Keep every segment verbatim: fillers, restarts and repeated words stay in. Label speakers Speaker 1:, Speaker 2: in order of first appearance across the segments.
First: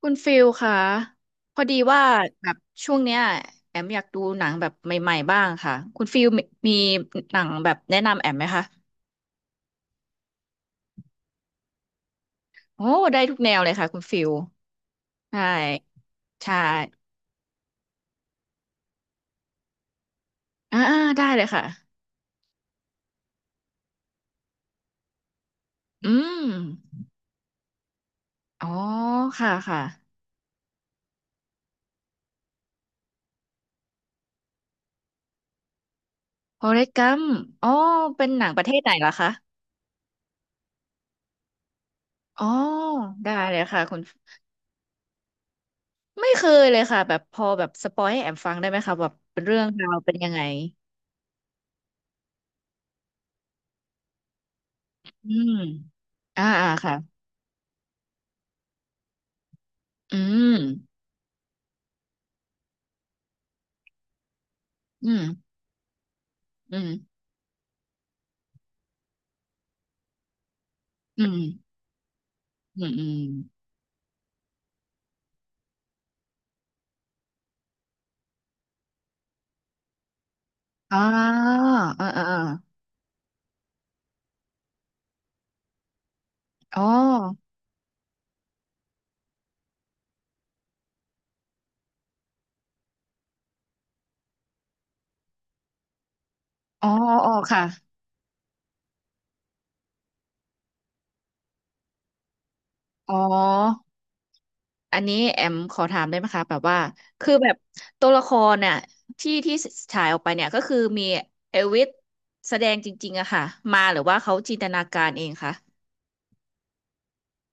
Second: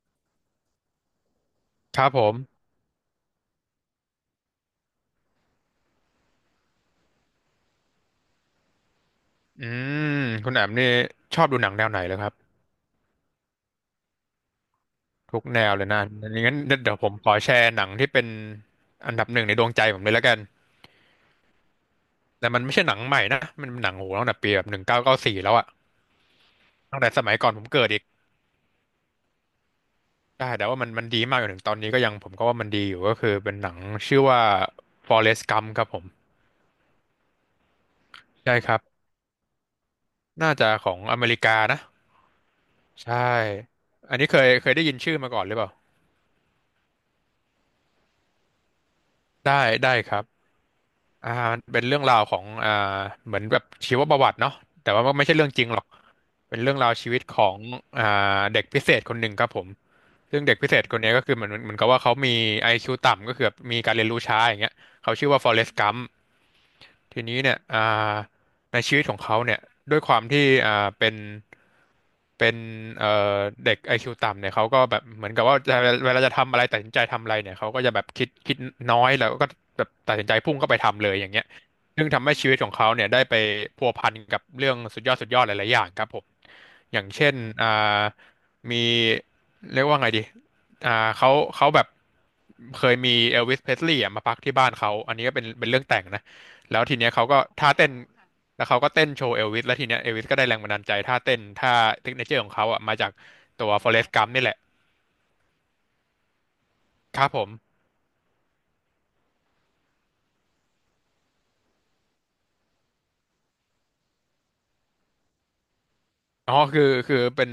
Speaker 1: คุณฟิลค่ะพอดี
Speaker 2: ค
Speaker 1: ว่า
Speaker 2: รับผ
Speaker 1: แบบ
Speaker 2: ม
Speaker 1: ช่วงเนี้ยแอมอยากดูหนังแบบใหม่ๆบ้างค่ะคุณฟิลมีมีหนังแบบแนะนำแอมไหมคะ
Speaker 2: อืมคุณแอมนี่ชอบดูหนังแนวไหนเลยครับ
Speaker 1: โอ้ได้ทุกแนวเลยค่ะคุณฟิลใช
Speaker 2: ทุกแนวเลยนะ
Speaker 1: ่ใช่
Speaker 2: งั้นเดี๋ยวผมขอแชร์หนังที่เป็นอันดับหนึ่งในดวงใจผมเลยแล้วกัน
Speaker 1: อ่าอ่าได้เลยค่ะ
Speaker 2: แต่มันไม่ใช่หนังใหม่นะ มันเป็นหนังโหตั้งแต่ปีแบบหนึ่งเก้าเก้าสี่แล้วอะ
Speaker 1: อื
Speaker 2: ตั้ง
Speaker 1: ม
Speaker 2: แต่สมัยก่อนผมเกิดอีก
Speaker 1: อ๋อค่ะค่ะ
Speaker 2: ได้แต่ว่ามันมันดีมากจนถึงตอนนี้ก็ยังผมก็ว่ามันดีอยู่ก็คือเป็นหนังชื่อว่า Forrest Gump ครับผม
Speaker 1: โฟเรสต์กัมอ๋อเป็นหนัง
Speaker 2: ใช่
Speaker 1: ประ
Speaker 2: ค
Speaker 1: เท
Speaker 2: รั
Speaker 1: ศไหน
Speaker 2: บ
Speaker 1: ล่ะคะ
Speaker 2: น่าจะของอเมริกานะ
Speaker 1: อ๋อ
Speaker 2: ใช่
Speaker 1: ได้เลยค่ะคุณ
Speaker 2: อันนี้เคยเคยได้ยินชื่อมาก่อนหรือเปล่า
Speaker 1: ไม่เคยเลยค่ะแบบพอแบบสปอยให้แอมฟังได้ไหมคะแบบเป็นเรื่
Speaker 2: ได้
Speaker 1: องรา
Speaker 2: ได้
Speaker 1: ว
Speaker 2: ค
Speaker 1: เป็น
Speaker 2: รับ
Speaker 1: ยังไง
Speaker 2: อ่ามันเป็นเรื่องราวของอ่าเหมือนแบบชีวประวัติเนาะแต่ว่ามันไม่
Speaker 1: อื
Speaker 2: ใช่เรื่อ
Speaker 1: ม
Speaker 2: งจริงหรอก
Speaker 1: อ่า
Speaker 2: เป็น
Speaker 1: อ่า
Speaker 2: เรื่องราว
Speaker 1: ค่ะ
Speaker 2: ชีวิตของอ่าเด็กพิเศษคนหนึ่งครับผม
Speaker 1: อื
Speaker 2: ซึ่งเด็ก
Speaker 1: ม
Speaker 2: พิเศษคนเนี้ยก็คือเหมือนเหมือนกับว่าเขามี ไอ คิว ต่ำก็คือแบบมีการเรียนรู้ช้าอย่างเงี้ย
Speaker 1: อื
Speaker 2: เขา
Speaker 1: ม
Speaker 2: ชื่อว่าฟอเรสต์กัม
Speaker 1: อืม
Speaker 2: ทีนี้เนี่ยอ่าในชีวิตของเขาเนี่ยด้วยความที่อ่าเป็น
Speaker 1: อืม
Speaker 2: เป็น
Speaker 1: อืมอื
Speaker 2: เอ่อ
Speaker 1: ม
Speaker 2: เด็ก ไอ คิว ต่ำเนี่ยเขาก็แบบเหมือนกับว่าจะเวลาจะทำอะไรตัดสินใจทำอะไรเนี่ยเขาก็จะแบบคิดคิดน้อยแล้วก็แบบตัดสินใจพุ่งเข้าไป
Speaker 1: อ่า
Speaker 2: ทำเลยอย่างเงี้ย
Speaker 1: เออ
Speaker 2: ซึ่ง
Speaker 1: เออ
Speaker 2: ทำ
Speaker 1: เอ
Speaker 2: ให้
Speaker 1: อ
Speaker 2: ชีวิตของเขาเนี่ยได้ไปพัวพันกับเรื่องสุดยอดสุดยอดหลายๆอย่างครับผม
Speaker 1: อ๋อ
Speaker 2: อย่างเช่นอ่ามีเรียกว่าไงดีอ่าเขาเขาแบบเคยมีเอลวิสเพสลีย์มาพักที่บ้านเขา อันนี้ก็เป็นเป็นเรื่องแต่งนะ แล้ว
Speaker 1: อ๋อ
Speaker 2: ทีเนี้ยเขา
Speaker 1: อ๋อ
Speaker 2: ก็
Speaker 1: ค่ะ
Speaker 2: ท่าเต้นแล้วเขาก็เต้นโชว์เอลวิสแล้วทีเนี้ยเอลวิสก็ได้แรงบันดาลใจท่าเต้นท่าเทคเนเจอร์ของเขาอ่ะมาจาก
Speaker 1: อ๋
Speaker 2: ตัว
Speaker 1: อ
Speaker 2: ฟอเ e ส t g กัมนี่แหละ
Speaker 1: อันนี้แอมขอถามได้ไหมคะแบบว่า
Speaker 2: ครับ
Speaker 1: คือ
Speaker 2: ผ
Speaker 1: แบ
Speaker 2: ม
Speaker 1: บตัวละครเนี่ยที่ที่ฉายออกไปเนี่ยก็คือมีเอลวิสแสดงจริงๆอะค่ะมาหรือว่าเขาจินตนาการเองคะ
Speaker 2: อ๋อคือคือเป็น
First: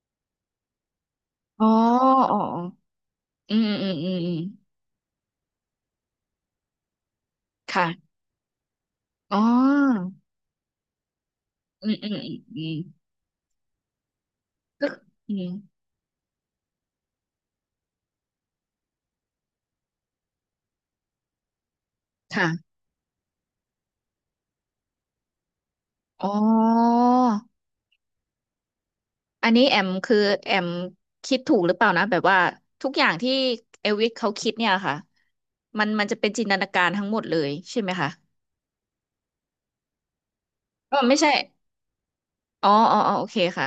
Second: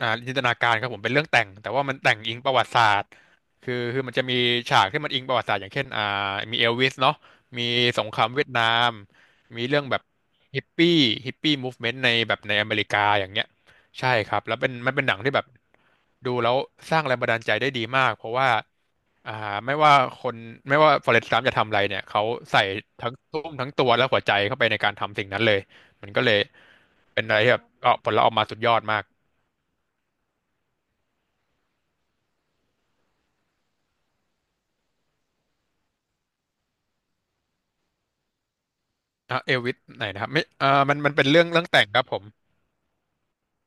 Speaker 2: อ่าจินตนาการครับผมเป็นเรื่องแต่ง
Speaker 1: อ๋อ
Speaker 2: แต่ว่ามันแต่งอิ
Speaker 1: อ๋อ
Speaker 2: งประวัติศา
Speaker 1: อ
Speaker 2: สตร์
Speaker 1: อืม
Speaker 2: คือ
Speaker 1: อืม
Speaker 2: คือ
Speaker 1: อื
Speaker 2: มัน
Speaker 1: ม
Speaker 2: จะ
Speaker 1: อื
Speaker 2: มี
Speaker 1: ม
Speaker 2: ฉากที่มันอิงประวัติศาสตร์อย่างเช่นอ่ามีเอลวิสเนาะมีสงค
Speaker 1: ค่ะ
Speaker 2: รามเวียดนาม
Speaker 1: อ๋
Speaker 2: มีเรื่องแบบ
Speaker 1: อ
Speaker 2: ฮิปปี้ฮิปปี้มูฟ
Speaker 1: อื
Speaker 2: เมน
Speaker 1: ม
Speaker 2: ต์
Speaker 1: อื
Speaker 2: ใน
Speaker 1: มอื
Speaker 2: แบ
Speaker 1: ม
Speaker 2: บใน
Speaker 1: อื
Speaker 2: อ
Speaker 1: ม
Speaker 2: เมริกาอย่างเงี้ยใช่ครับแล้วเป็น
Speaker 1: ก็
Speaker 2: มันเป็นหนังที่
Speaker 1: อื
Speaker 2: แบบ
Speaker 1: ม
Speaker 2: ดูแล้วสร้างแรงบันดาลใจได้ดีมากเพราะว่า อ่าไม่ว่าคนไม่ว่าฟอเรสต์กัมจะทำอะไรเนี่ยเขาใส่
Speaker 1: ค่ะ
Speaker 2: ทั้งทุ่มทั้งตัวและหัวใจเข้าไปในการทำสิ่งนั้นเลยมันก็
Speaker 1: อ๋อ
Speaker 2: เลยเป็นอะไรที่แบบเออผลลัพธ์ออกมาสุดยอดมาก
Speaker 1: อันนี้แอมคือแอมคิดถูกหรือเปล่านะแบบว่าทุกอย่างที่เอลวิสเขาคิดเนี่ยค่ะมันมันจะเป็นจินตนาการทั้งหมดเลยใช่ไหมคะ
Speaker 2: อ่ะเอลวิสไหนนะครับไม่เอ่า
Speaker 1: อ๋
Speaker 2: มั
Speaker 1: อ
Speaker 2: นมัน
Speaker 1: ไม่
Speaker 2: เป็น
Speaker 1: ใช่
Speaker 2: เรื่องเรื่องแต่งครับผม
Speaker 1: อ๋ออ๋ออ๋อโอเคค่ะ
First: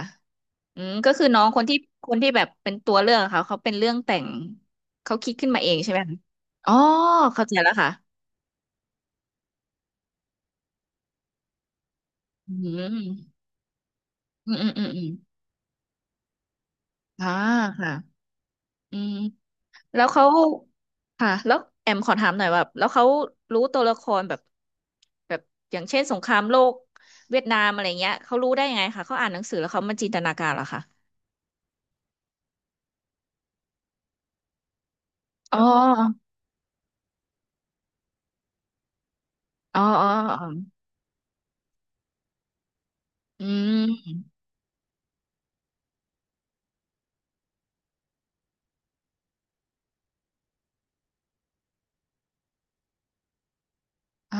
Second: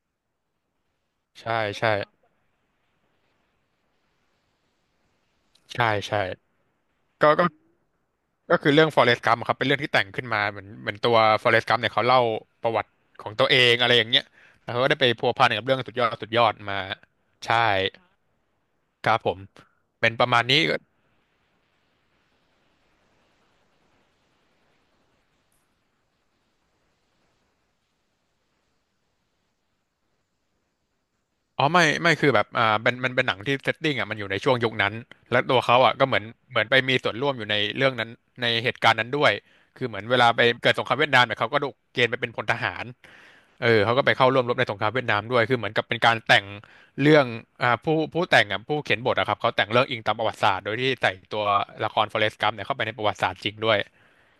Speaker 1: อืมก็คือน้อง
Speaker 2: ใช่
Speaker 1: คนที่
Speaker 2: ใช่
Speaker 1: คนที่แบบเป็นตัวเรื่องค่ะเขาเป็นเรื่องแต่งเขาคิดขึ้นมาเอง
Speaker 2: ใช่
Speaker 1: ใช่ไหมคะ
Speaker 2: ใช่
Speaker 1: อ๋อ
Speaker 2: ก็ก็
Speaker 1: เข้าใจแล้วค่ะ
Speaker 2: ก็คือเรื่องฟอเรสต์กัมครับเป็นเรื่องที่แต่งขึ้นมาเหมือนเหมือนตัวฟอเรสต์กัมเนี่ยเขาเล่า
Speaker 1: อื
Speaker 2: ประวัติขอ
Speaker 1: ม
Speaker 2: งตัวเองอะไรอย่างเงี้ย
Speaker 1: อืมอื
Speaker 2: แล้
Speaker 1: ม
Speaker 2: ว
Speaker 1: อื
Speaker 2: เขา
Speaker 1: ม
Speaker 2: ก็
Speaker 1: อ
Speaker 2: ได้ไป
Speaker 1: ม
Speaker 2: พัวพันกับเรื่องสุดยอดสุดยอดมา
Speaker 1: อ่า
Speaker 2: ใช่
Speaker 1: ค่ะอื
Speaker 2: ค
Speaker 1: ม
Speaker 2: รับผม
Speaker 1: แล้ว
Speaker 2: เป็นป
Speaker 1: เขา
Speaker 2: ระมาณนี้
Speaker 1: ค่ะแล้วแอมขอถามหน่อยว่าแล้วเขารู้ตัวละครแบบแบบอย่างเช่นสงครามโลกเวียดนามอะไรเงี้ยเขารู้ได้ยังไงคะเขาอ่านหนังสือแล้วเขามาจินตนาการเหรอคะ
Speaker 2: อ๋อไม่ไม่คือแบบอ่ามันมันเป็นหนังที่เซตติ้งอ่ะมันอยู่ในช่วงยุคนั้นและตั
Speaker 1: อ๋อ
Speaker 2: วเขาอ่ะก็เหมือนเหมือนไปมีส่วนร่วมอยู่ในเรื่องนั้นในเหตุการณ์นั้นด้วย
Speaker 1: อ๋อ
Speaker 2: คือเหมือ
Speaker 1: อ๋
Speaker 2: น
Speaker 1: อ
Speaker 2: เวลาไป
Speaker 1: อ๋อ
Speaker 2: เกิดสงครามเวียดนามเนี่ยเขาก็ถูกเกณฑ์ไปเป็นพลทหาร
Speaker 1: อื
Speaker 2: เออเขาก็ไป
Speaker 1: ม
Speaker 2: เข้าร่วมรบในสงครามเวียดนามด้วยคือเหมือนกับเป็นการแต่งเรื่องอ่าผู้ผู้แต่งอ่ะผู้เขียนบทอะครับเขาแต่งเรื่องอิงตามประวัติศาสตร์โดยที่ใส่ตัวละครฟเรสกัมเนี่ยเข้าไปในประวัติศาสตร์จริงด้วย
Speaker 1: อ่า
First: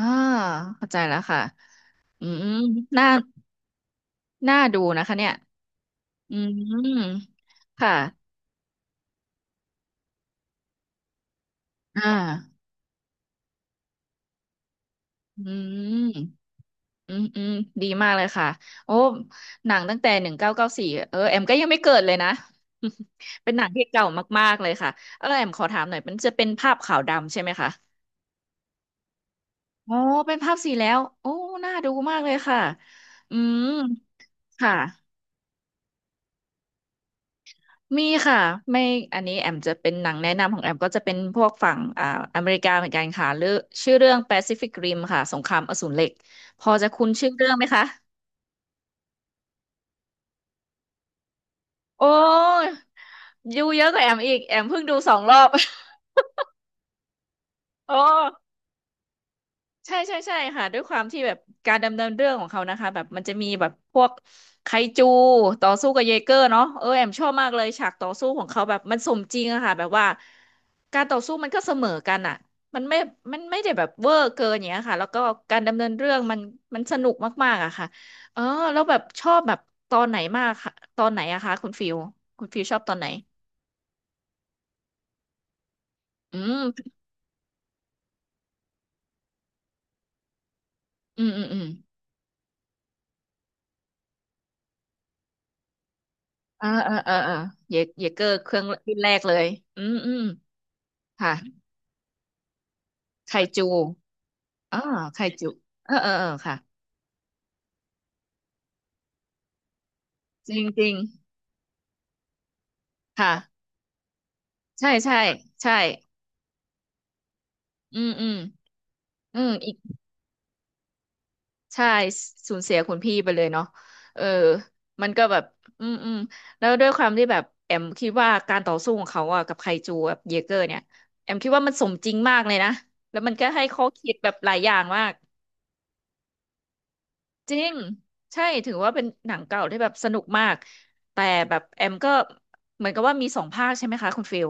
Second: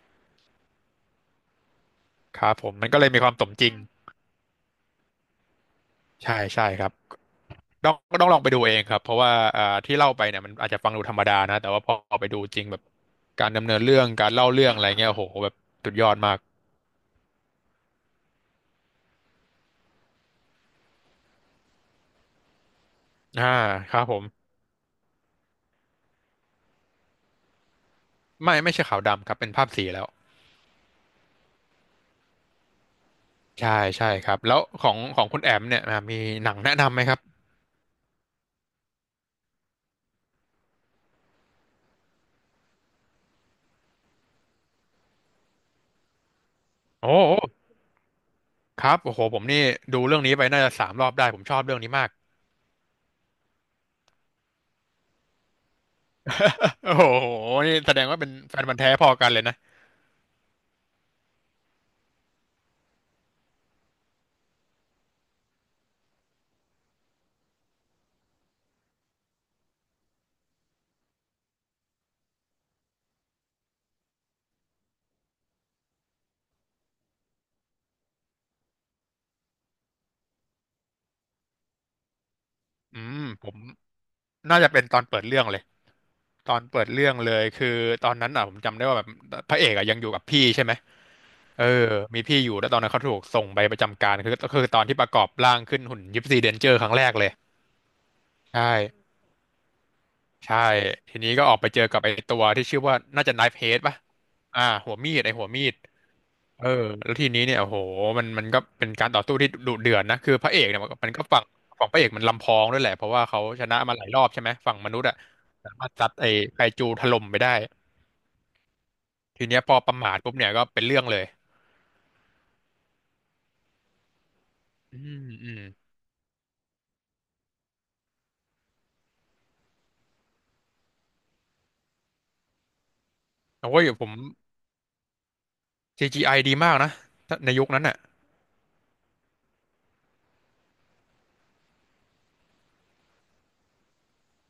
Speaker 1: เข้าใจแล้วค่ะอื
Speaker 2: ค
Speaker 1: ม
Speaker 2: รับผมมันก็เล
Speaker 1: น่า
Speaker 2: ยมีความสมจริง
Speaker 1: น่าดูนะคะเนี่ย
Speaker 2: ใช่
Speaker 1: อื
Speaker 2: ใช่ครับ
Speaker 1: ม
Speaker 2: ต้อ
Speaker 1: ค่ะ
Speaker 2: งต้องลองไปดูเองครับเพราะว่าอ่าที่เล่าไปเนี่ยมันอาจจะฟังดูธรรมดานะแต่ว่าพอ
Speaker 1: อ่า
Speaker 2: เอาไปดูจริงแบบการดำเนินเรื่องการเล่าเรื่องอะไรเงี้ยโอ้โห
Speaker 1: อื
Speaker 2: แบบ
Speaker 1: ม
Speaker 2: สุดยอดมาก
Speaker 1: อืมอืมดีมากเลยค่ะโอ้หนังตั้งแต่หนึ่งเก้าเก้าสี่เออแอมก็ยังไม่เกิดเลยนะ
Speaker 2: อ่า
Speaker 1: เป็นหนังที่
Speaker 2: ครั
Speaker 1: เก่า
Speaker 2: บผม
Speaker 1: มากๆเลยค่ะเออแอมขอถามหน่อยมันจะเป็นภาพขาวดำใช่ไหมคะ
Speaker 2: ไม่ไม่ใช่ขาวดำครับเป็นภาพสี
Speaker 1: อ๋อ
Speaker 2: แล้ว
Speaker 1: เป็นภาพสีแล้วโอ้น่าดูมากเลยค่ะอืม
Speaker 2: ใช่ใช่ครับแล้ว
Speaker 1: ค่ะ
Speaker 2: ของของคุณแอมเนี่ยอ่ามีหนังแนะนำไหมครับ
Speaker 1: มีค่ะไม่อันนี้แอมจะเป็นหนังแนะนำของแอมก็จะเป็นพวกฝั่งอ่าอเมริกาเหมือนกันค่ะเรื่องชื่อเรื่อง Pacific Rim ค่ะสงครามอสูรเหล็กพอจะคุ้
Speaker 2: โอ้
Speaker 1: นชื่อ
Speaker 2: โห
Speaker 1: เรื่องไหมคะ
Speaker 2: ครับโอ้โหผมนี่ดูเรื่องนี้ไปน่าจะสามรอบได้ผมชอบเรื่องนี้
Speaker 1: โอ
Speaker 2: มาก
Speaker 1: ้ดูเยอะกว่าแอมอีกแอมเพิ่งดูสองรอบ
Speaker 2: โอ้โหนี่แส
Speaker 1: โอ้
Speaker 2: ดงว่าเป็นแฟนพันธุ์แท้พอกันเลยนะ
Speaker 1: ใช่ใช่ใช่ค่ะด้วยความที่แบบการดำเนินเรื่องของเขานะคะแบบมันจะมีแบบพวกไคจูต่อสู้กับเยเกอร์เนาะเออแอมชอบมากเลยฉากต่อสู้ของเขาแบบมันสมจริงอะค่ะแบบว่าการต่อสู้มันก็เสมอกันอะมันไม่มันไม่ได้แบบเวอร์เกินอย่างเงี้ยค่ะแล้วก็การดำเนินเรื่องมันมันสนุกมากๆอะค่ะเออแล้วแบบชอบแบบตอนไหนมากค่ะตอนไหนอะคะคุณฟิวคุณฟิวชอบตอ
Speaker 2: อื
Speaker 1: นไหน
Speaker 2: มผมน่าจะเป็นตอนเปิดเรื่องเลย
Speaker 1: อื
Speaker 2: ตอนเปิด
Speaker 1: ม
Speaker 2: เรื่องเลยคือตอนนั้นอ่ะผมจำได้ว่าแบบพระเอกอ่ะยังอยู่กับพี่ใช่ไหม
Speaker 1: อืมอืมอื
Speaker 2: เอ
Speaker 1: ม
Speaker 2: อมีพี่อยู่แล้วตอนนั้นเขาถูกส่งไปประจำการคือก็คือตอนที่ประกอบร่างขึ้นหุ่นยิปซีเดนเจ
Speaker 1: อ่า
Speaker 2: อร์ครั้ง
Speaker 1: อ่า
Speaker 2: แรก
Speaker 1: อ่า
Speaker 2: เลย
Speaker 1: อ่าเยเยเกอร์เครื่อ
Speaker 2: ใช่
Speaker 1: งรุ่นแรกเลยอืมอืม
Speaker 2: ใช่ทีนี้
Speaker 1: ค่ะ
Speaker 2: ก็ออกไปเจอกับไอ้ตัวที่ชื่อว่าน่า
Speaker 1: ไค
Speaker 2: จะไนฟ์เฮ
Speaker 1: จู
Speaker 2: ดป่ะอ่า
Speaker 1: อ่า
Speaker 2: หัวมี
Speaker 1: ไค
Speaker 2: ดไอ้หั
Speaker 1: จู
Speaker 2: วมีด
Speaker 1: เออเออเออค่ะ
Speaker 2: เออแล้วทีนี้เนี่ยโอ้โหมันมันก็เป็นการต่อสู้ที่ดุเดือดนะคือพ
Speaker 1: จ
Speaker 2: ระเอ
Speaker 1: ริง
Speaker 2: กเนี่
Speaker 1: จ
Speaker 2: ยมั
Speaker 1: ริ
Speaker 2: น
Speaker 1: ง
Speaker 2: ก็มันก็ฝั่งฝั่งพระเอกมันลำพองด้วยแหละเพราะว่าเขา
Speaker 1: ค่ะ
Speaker 2: ชนะมาหลายรอบใช่ไหมฝั่งม
Speaker 1: ใช่
Speaker 2: นุษย์อะ
Speaker 1: ใช่
Speaker 2: สา
Speaker 1: ใช่
Speaker 2: มารถซัดไอ้ไคจูถล่มไปได้
Speaker 1: อืมอืมอื
Speaker 2: ที
Speaker 1: ม
Speaker 2: เนี้ย
Speaker 1: อี
Speaker 2: พ
Speaker 1: ก
Speaker 2: อประมาทปุ๊บเนี่ยก็เป็นเรื่องเลย
Speaker 1: ใช่สูญเสียคุณพี่ไปเลยเนาะเออ
Speaker 2: อื
Speaker 1: มัน
Speaker 2: ม
Speaker 1: ก็แบบ
Speaker 2: อืม
Speaker 1: อืมอืมแล้วด้วยความที่แบบแอมคิดว่าการต่อสู้ของเขาอะกับไคจูกับเยเกอร์เนี่ยแอมคิดว่ามันสมจริงมากเลยนะแล้วมันก็ให้
Speaker 2: โอ้
Speaker 1: ข้อ
Speaker 2: ยผ
Speaker 1: คิ
Speaker 2: ม
Speaker 1: ดแบบหลายอย่างมาก
Speaker 2: ซี จี ไอ ดีมากนะ ใน
Speaker 1: จริ
Speaker 2: ยุค
Speaker 1: ง
Speaker 2: นั้นอ่ะ
Speaker 1: ใช่ถือว่าเป็นหนังเก่าที่แบบสนุกมากแต่แบบแอมก็เหมือนกับว่ามีสองภาคใช่ไหมคะคุณฟิล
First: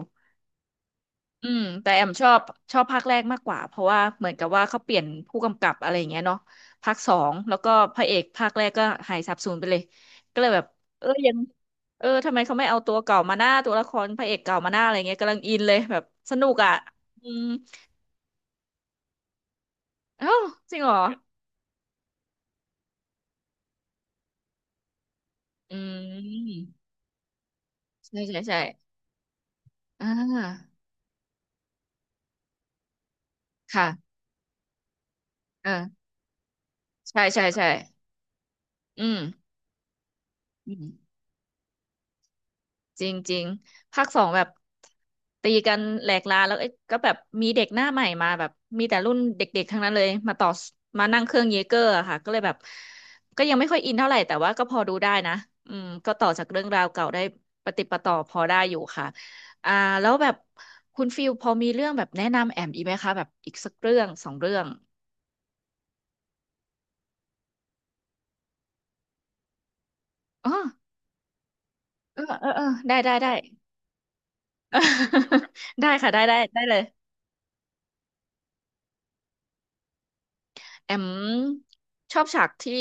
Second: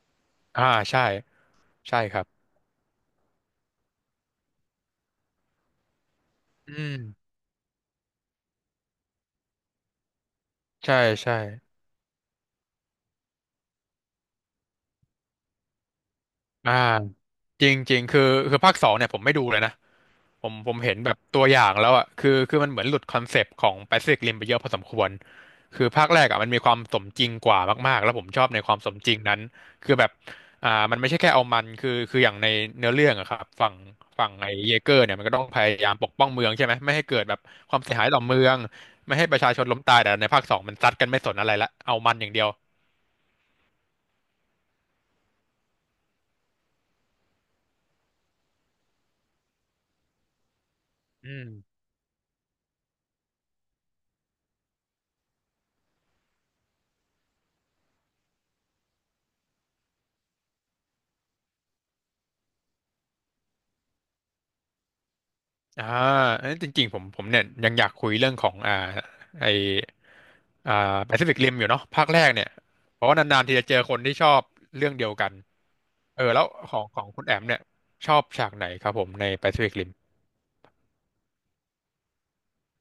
Speaker 2: อ่าใช่
Speaker 1: อืมแต่
Speaker 2: ใช่
Speaker 1: แอม
Speaker 2: ครั
Speaker 1: ช
Speaker 2: บ
Speaker 1: อบชอบภาคแรกมากกว่าเพราะว่าเหมือนกับว่าเขาเปลี่ยนผู้กำกับอะไรอย่างเงี้ยเนาะ
Speaker 2: อื
Speaker 1: ภา
Speaker 2: ม
Speaker 1: คสองแล้วก็พระเอกภาคแรกก็หายสาบสูญไปเลยก็เลยแบบ
Speaker 2: ใช่
Speaker 1: เออยั
Speaker 2: ใช่
Speaker 1: งเออทำไมเขาไม่เอาตัวเก่ามาหน้าตัวละครพระเอกเก่ามาหน้าอะไรเงี้ยกำลังอินเลยแบบสนุกอ่ะ
Speaker 2: อ่า
Speaker 1: อืม
Speaker 2: จริงจริงคือ คือภาคสองเนี่ยผมไม่ดูเลยนะ
Speaker 1: เอ้า
Speaker 2: ผมผ
Speaker 1: จ
Speaker 2: ม
Speaker 1: ริงเหร
Speaker 2: เห็น
Speaker 1: อ
Speaker 2: แบบตัวอย่างแล้วอ่ะคือคือมันเหมือนหลุดคอนเซปต์ของ Pacific Rim ไปเยอะพอสมควร
Speaker 1: อื
Speaker 2: คือภาคแรกอ่ะมันมี
Speaker 1: ม
Speaker 2: ความสมจริงกว่ามากๆแล้ว
Speaker 1: ใช่
Speaker 2: ผม
Speaker 1: ใช่
Speaker 2: ชอบ
Speaker 1: ใช่
Speaker 2: ในความสมจริงนั้นคือ
Speaker 1: อ่
Speaker 2: แบบอ่า
Speaker 1: า
Speaker 2: มันไม่ใช่แค่เอามันคือคืออย่างในเนื้อเรื่องอะครับฝั่ง
Speaker 1: ค่ะ
Speaker 2: ฝั่งไอ้เยเกอร์เนี่ยมันก็ต้องพ
Speaker 1: เอ
Speaker 2: ยา
Speaker 1: อ
Speaker 2: ยามปกป้องเมืองใช่ไหมไม่ให้เกิ
Speaker 1: ใช่
Speaker 2: ดแบบ
Speaker 1: ใช่ใช่
Speaker 2: ความเสียหายต่อเมือง
Speaker 1: อื
Speaker 2: ไม่
Speaker 1: ม
Speaker 2: ให้ประชาชนล้มตายแต่ในภาคสอง
Speaker 1: อื
Speaker 2: มัน
Speaker 1: ม
Speaker 2: ซัดกันไม่สนอะไรละเอามันอย่างเดียว
Speaker 1: จริงจริงภาคสองแบบตีกันแหลกลาแล้วเอ้ยก็แบบมีเด็กหน้าใหม่มาแบบมีแต่รุ่นเด็กๆทั้งนั้นเลยมาต่อมานั่งเค
Speaker 2: อื
Speaker 1: รื่อง
Speaker 2: ม
Speaker 1: เยเกอร์อะค่ะก็เลยแบบก็ยังไม่ค่อยอินเท่าไหร่แต่ว่าก็พอดูได้นะอืมก็ต่อจากเรื่องราวเก่าได้ปะติดปะต่อพอได้อยู่ค่ะอ่าแล้วแบบคุณฟิลพอมีเรื่องแบบแนะนำแอมอีกไหมคะแบบอีกสักเรื่องสองเรื่อง
Speaker 2: อ่าเอ้ยจริงๆผมผมเนี่ยยังอยากคุยเรื่องของอ่าไอ
Speaker 1: อ๋อ
Speaker 2: อ่าแปซิฟิกริมอยู่เนาะภาค
Speaker 1: เอ
Speaker 2: แร
Speaker 1: อ
Speaker 2: ก
Speaker 1: เอ
Speaker 2: เนี่ย
Speaker 1: อเออได้
Speaker 2: เพราะ
Speaker 1: ได้
Speaker 2: ว่า
Speaker 1: ได้
Speaker 2: นานๆทีจะเจอคนที่ชอบเรื่องเดียวกัน
Speaker 1: ได้ค่ะได้
Speaker 2: เออ
Speaker 1: ได้
Speaker 2: แล้ว
Speaker 1: ได้
Speaker 2: ข
Speaker 1: เล
Speaker 2: อ
Speaker 1: ย
Speaker 2: งของคุณแอมเนี่ยชอบฉากไหนครับผมในแปซิฟิกริม
Speaker 1: แอมชอบฉากที่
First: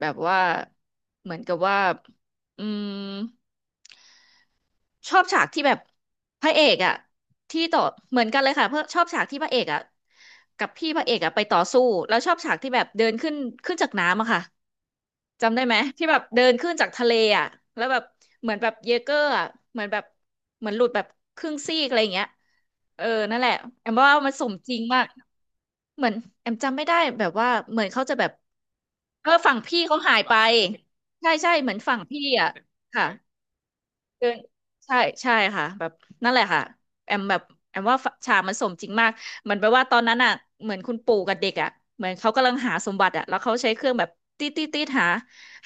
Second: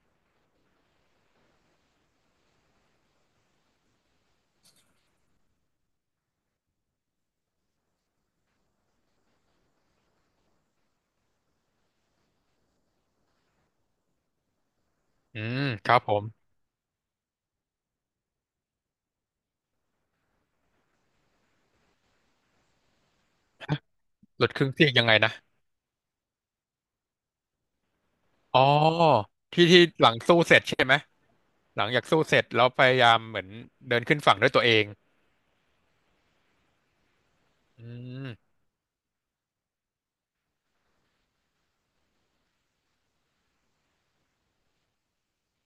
Speaker 1: แบบว่าเหมือนกับว่าอืม ชอบฉากที่แบบพระเอกอ่ะที่ต่อเหมือนกันเลยค่ะเพื่อชอบฉากที่พระเอกอ่ะกับพี่พระเอกอ่ะไปต่อสู้แล้วชอบฉากที่แบบเดินขึ้นขึ้นจากน้ำอะค่ะ
Speaker 2: อื
Speaker 1: จำได้
Speaker 2: ม
Speaker 1: ไหม
Speaker 2: ครับ
Speaker 1: ที่
Speaker 2: ผ
Speaker 1: แบบ
Speaker 2: ม
Speaker 1: เดินขึ้นจากทะเลอ่ะแล้วแบบเหมือนแบบเยเกอร์อะเหมือนแบบเหมือนหลุดแบบครึ่งซีกอะไรอย่างเงี้ยเออนั่นแหละแอมว่ามัน
Speaker 2: ห
Speaker 1: ส
Speaker 2: ลุด
Speaker 1: ม
Speaker 2: ครึ่
Speaker 1: จ
Speaker 2: ง
Speaker 1: ริง
Speaker 2: ซีก
Speaker 1: มา
Speaker 2: ยั
Speaker 1: ก
Speaker 2: งไงนะ
Speaker 1: เหมือนแอมจำไม่ได้แบบว่าเหมือนเขาจะแบบ
Speaker 2: อ๋อ
Speaker 1: เออฝั่ง
Speaker 2: ที่
Speaker 1: พี่
Speaker 2: ที่
Speaker 1: เขา
Speaker 2: หลั
Speaker 1: หา
Speaker 2: ง
Speaker 1: ยไป
Speaker 2: สู้เสร็จใช่ไหม
Speaker 1: ใช่ใช่เหมือน
Speaker 2: หลัง
Speaker 1: ฝั่ง
Speaker 2: จากสู้
Speaker 1: พี่
Speaker 2: เสร็จ
Speaker 1: อ่ะ
Speaker 2: แล้วพยา
Speaker 1: ค่ะ
Speaker 2: ยามเหมือนเดินขึ้น
Speaker 1: เดิ
Speaker 2: ฝั่
Speaker 1: น
Speaker 2: งด้วยตัวเอง
Speaker 1: ใช่ใช่ค่ะแบบนั่นแหละค่ะแอมแบบแอม
Speaker 2: อื
Speaker 1: ว่า
Speaker 2: ม
Speaker 1: ฉากมันสมจริงมากเหมือนแปลว่าตอนนั้นอ่ะเหมือนคุณปู่กับเด็กอ่ะเหมือนเขากำลังหาสมบัติอ่ะแล้วเขาใช้เครื่องแบบตีตีตีหา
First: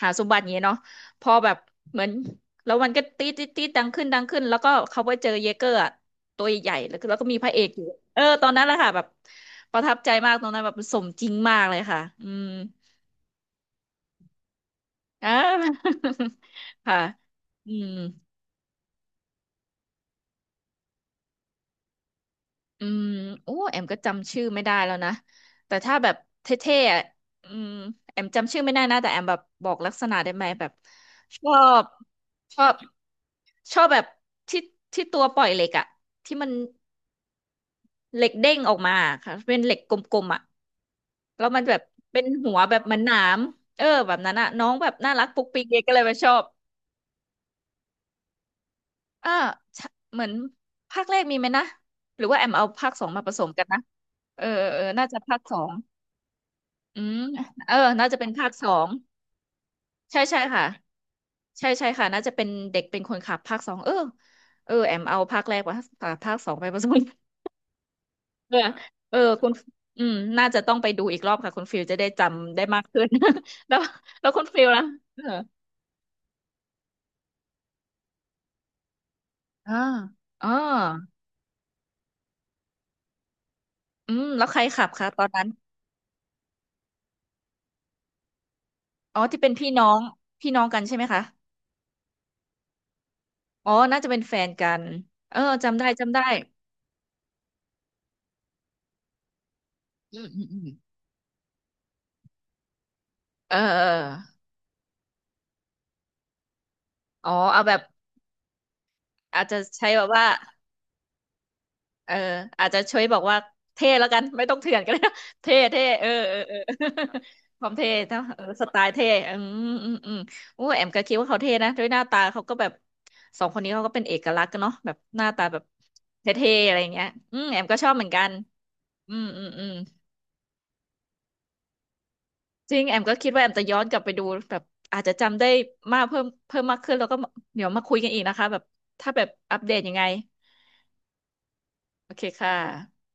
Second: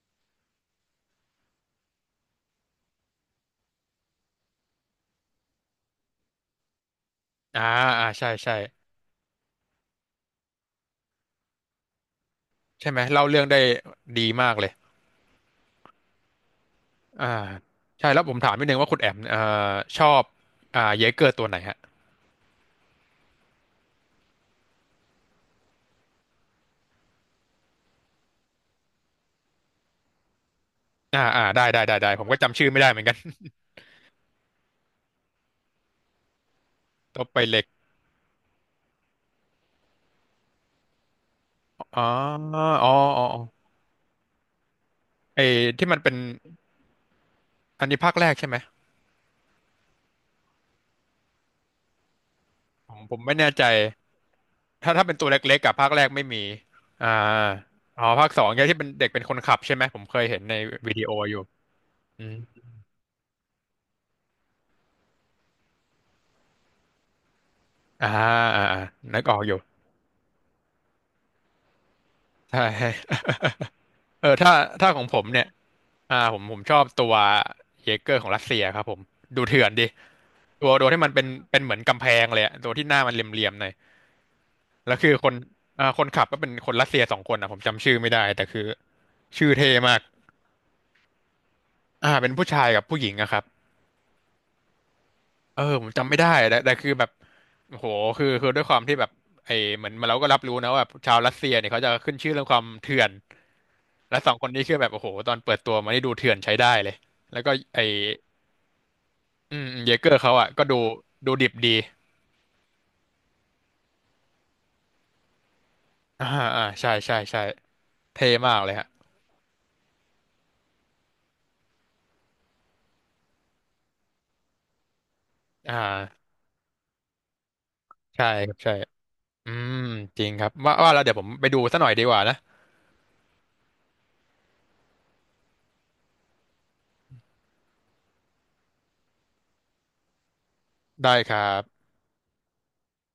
Speaker 1: หาสมบัติอย่างเงี้ยเนาะพอแบบเหมือนแล้วมันก็ตีตีตีดังขึ้นดังขึ้นแล้วก็เขาไปเจอเยเกอร์อะตัวใหญ่ๆแล้วก็แล้วก็มีพระเอ
Speaker 2: อ่า
Speaker 1: กอยู่
Speaker 2: อ่า
Speaker 1: เออ
Speaker 2: ใช่
Speaker 1: ตอน
Speaker 2: ใช่
Speaker 1: นั้นแหละค่ะแบบประทับใจมากตอนนั้นแบบสมจริงมากเลยค่ะอืม
Speaker 2: ใช่ไหมเล่าเรื่องได้ดีมากเลย
Speaker 1: อ่า ค่ะ
Speaker 2: อ่า
Speaker 1: อืม
Speaker 2: ใช่แล้วผมถามนิดนึงว่าคุณแอมเอ่อชอบอ่าเยเกอร์ตัวไหนฮะ
Speaker 1: อืมโอ้แอมก็จำชื่อไม่ได้แล้วนะแต่ถ้าแบบเท่ๆอ่ะอืมแอมจำชื่อไม่ได้นะแต่แอมแบบบอกลักษณะได้ไหมแบบ
Speaker 2: อ่า
Speaker 1: ช
Speaker 2: อ่า
Speaker 1: อ
Speaker 2: ได้ได้
Speaker 1: บ
Speaker 2: ได้ได้ผมก็
Speaker 1: ช
Speaker 2: จำ
Speaker 1: อ
Speaker 2: ชื่อ
Speaker 1: บ
Speaker 2: ไม่ได้เหมือนกัน
Speaker 1: ชอบแบบที่ที่ตัวปล่อยเหล็กอ่ะที่มัน
Speaker 2: ตัวไปเหล็ก
Speaker 1: เหล็กเด้งออกมาค่ะเป็นเหล็กกลมๆอ่ะแล้วมันแบบ
Speaker 2: อ๋อ
Speaker 1: เป็นหัวแบบ
Speaker 2: อ๋อ
Speaker 1: เหมันหนา
Speaker 2: อ๋ออ๋
Speaker 1: ม
Speaker 2: อ
Speaker 1: เออแบบนั้นอ่ะน้องแบบน่ารักปุ๊
Speaker 2: ไอ้
Speaker 1: กปิ๊กเด็ก
Speaker 2: ที่
Speaker 1: ก็
Speaker 2: มั
Speaker 1: เล
Speaker 2: น
Speaker 1: ย
Speaker 2: เป็
Speaker 1: ไป
Speaker 2: น
Speaker 1: ชอบ
Speaker 2: อันนี้ภาคแรกใช่ไหม
Speaker 1: อ่าใช่เหมือนภาคแรกมีไหมนะหรือว่าแอมเอาภา
Speaker 2: ผ
Speaker 1: ค
Speaker 2: ม
Speaker 1: สอง
Speaker 2: ผม
Speaker 1: มาผ
Speaker 2: ไม่
Speaker 1: ส
Speaker 2: แน่
Speaker 1: มกั
Speaker 2: ใจ
Speaker 1: นนะเออเออเออ
Speaker 2: ถ้าถ้า
Speaker 1: น่า
Speaker 2: เป็
Speaker 1: จะ
Speaker 2: นตัว
Speaker 1: ภา
Speaker 2: เล็
Speaker 1: ค
Speaker 2: ก
Speaker 1: สอ
Speaker 2: ๆกั
Speaker 1: ง
Speaker 2: บภาคแรกไม่มี
Speaker 1: อื
Speaker 2: อ่า
Speaker 1: มเออ
Speaker 2: อ๋
Speaker 1: น่า
Speaker 2: อ
Speaker 1: จะเป็
Speaker 2: ภา
Speaker 1: น
Speaker 2: คสอ
Speaker 1: ภา
Speaker 2: ง
Speaker 1: คส
Speaker 2: เนี่ย
Speaker 1: อ
Speaker 2: ที่เป็
Speaker 1: ง
Speaker 2: นเด็กเป็นคนขับใช่ไหมผมเค
Speaker 1: ใช่
Speaker 2: ย
Speaker 1: ใช่
Speaker 2: เห็นใน
Speaker 1: ค่ะ
Speaker 2: วิดีโออยู่
Speaker 1: ใช่ใช่ค่ะน่า
Speaker 2: อื
Speaker 1: จะ
Speaker 2: ม
Speaker 1: เป็นเด็กเป็นคนขับภาคสองเออเออแอมเอาภาคแรกว่าภาคสองไปผสม
Speaker 2: อ่า
Speaker 1: เออ
Speaker 2: อ่าอ่า
Speaker 1: เออ
Speaker 2: นึกออก
Speaker 1: คุ
Speaker 2: อ
Speaker 1: ณ
Speaker 2: ยู่
Speaker 1: อืมน่าจะต้องไปดูอีกรอบค่ะคุณฟิลจะได้จำได้
Speaker 2: ใช่
Speaker 1: มากขึ้น แล้ว แล้
Speaker 2: เอ
Speaker 1: ว
Speaker 2: อ
Speaker 1: คุณ
Speaker 2: ถ้า
Speaker 1: ฟิลล่ะ
Speaker 2: ถ้าของผ
Speaker 1: เอ
Speaker 2: ม
Speaker 1: อ
Speaker 2: เนี่ยอ่าผมผมชอบตัวเยเกอร์ของรัสเซียครับผม ดูเถื่อน
Speaker 1: อ่า
Speaker 2: ดิ
Speaker 1: อ๋อ
Speaker 2: ตัวตัวที่มันเป็นเป็นเหมือนกำแพงเลยอะตัวที่หน้ามันเหลี่ยมๆหน่อย
Speaker 1: อืมแล้วใครขับ
Speaker 2: แล้ว
Speaker 1: คะ
Speaker 2: คือ
Speaker 1: ตอ
Speaker 2: ค
Speaker 1: น
Speaker 2: น
Speaker 1: นั้น
Speaker 2: อ่าคนขับก็เป็นคนรัสเซียสองคนนะผมจำชื่อไม่ได้แต่คือ
Speaker 1: อ๋อที่เป็
Speaker 2: ชื่อ
Speaker 1: นพี่
Speaker 2: เท่
Speaker 1: น้อ
Speaker 2: มา
Speaker 1: ง
Speaker 2: ก
Speaker 1: พี่น้องกันใช่ไหมคะ
Speaker 2: อ่าเป็นผู้ชายกับผู้หญิงอะครับ
Speaker 1: อ๋อน่าจะเป็นแฟนกันเออ
Speaker 2: เออ
Speaker 1: จำได้
Speaker 2: ผมจำ
Speaker 1: จำ
Speaker 2: ไม่
Speaker 1: ได้
Speaker 2: ได้แต่แต่คือแบบโอ้โหคือคือด้วยความที่แบบไอเหมือนเรา
Speaker 1: อื
Speaker 2: ก็
Speaker 1: ม
Speaker 2: รั
Speaker 1: อื
Speaker 2: บ
Speaker 1: ม
Speaker 2: รู้
Speaker 1: อืม
Speaker 2: นะว่าแบบชาวรัสเซียเนี่ยเขาจะขึ้นชื่อเรื่องความเถื่อน
Speaker 1: เออเออ
Speaker 2: และสอ
Speaker 1: เ
Speaker 2: งคนนี้คือแบบโอ้โหตอนเปิดตัวมานี่ดูเถื่อนใช้ได้เลย
Speaker 1: อออ๋อ
Speaker 2: แล้วก็
Speaker 1: เอาแบ
Speaker 2: ไอ
Speaker 1: บอาจ
Speaker 2: อื
Speaker 1: จะ
Speaker 2: ม
Speaker 1: ใช้
Speaker 2: เย
Speaker 1: แบ
Speaker 2: เก
Speaker 1: บ
Speaker 2: อร์
Speaker 1: ว่า
Speaker 2: เขาอะก็ดูดูดิบดี
Speaker 1: เอออาจจะช่วยบอกว่าเท่แล้วกันไม่ต้องเถื่อนก็ได้ เท่เท่เออ
Speaker 2: อ่า
Speaker 1: เออเออ
Speaker 2: อ่าใช่ใช่ใช่
Speaker 1: ความเท่เท่า
Speaker 2: เท่
Speaker 1: เออ
Speaker 2: มาก
Speaker 1: ส
Speaker 2: เล
Speaker 1: ไต
Speaker 2: ยฮะ
Speaker 1: ล์เท่อืมอืมอืมโอ้แอมก็คิดว่าเขาเท่นะด้วยหน้าตาเขาก็แบบสองคนนี้เขาก็เป็นเอกลักษณ์กันเนาะแบบหน้าตาแบบ
Speaker 2: อ่า
Speaker 1: เท่ๆอะไรอย่างเงี้ยอืมแอมก็ชอบเหมือนกั
Speaker 2: ใช่
Speaker 1: น
Speaker 2: ครับใช่
Speaker 1: อืมอืม
Speaker 2: อื
Speaker 1: อืม
Speaker 2: มจริงครับว่าว่าแล้วเดี๋ยวผมไปดูซะหน่อยดีกว่านะ
Speaker 1: จริงแอมก็คิดว่าแอมจะย้อนกลับไปดูแบบอาจจะจำได้มากเพิ่มเพิ่มมากขึ้นแล้วก็เดี๋ยวมาคุยกันอีกนะคะแบบถ้าแบบอัปเดตยังไง
Speaker 2: ได้ครับ
Speaker 1: โอเคค่ะ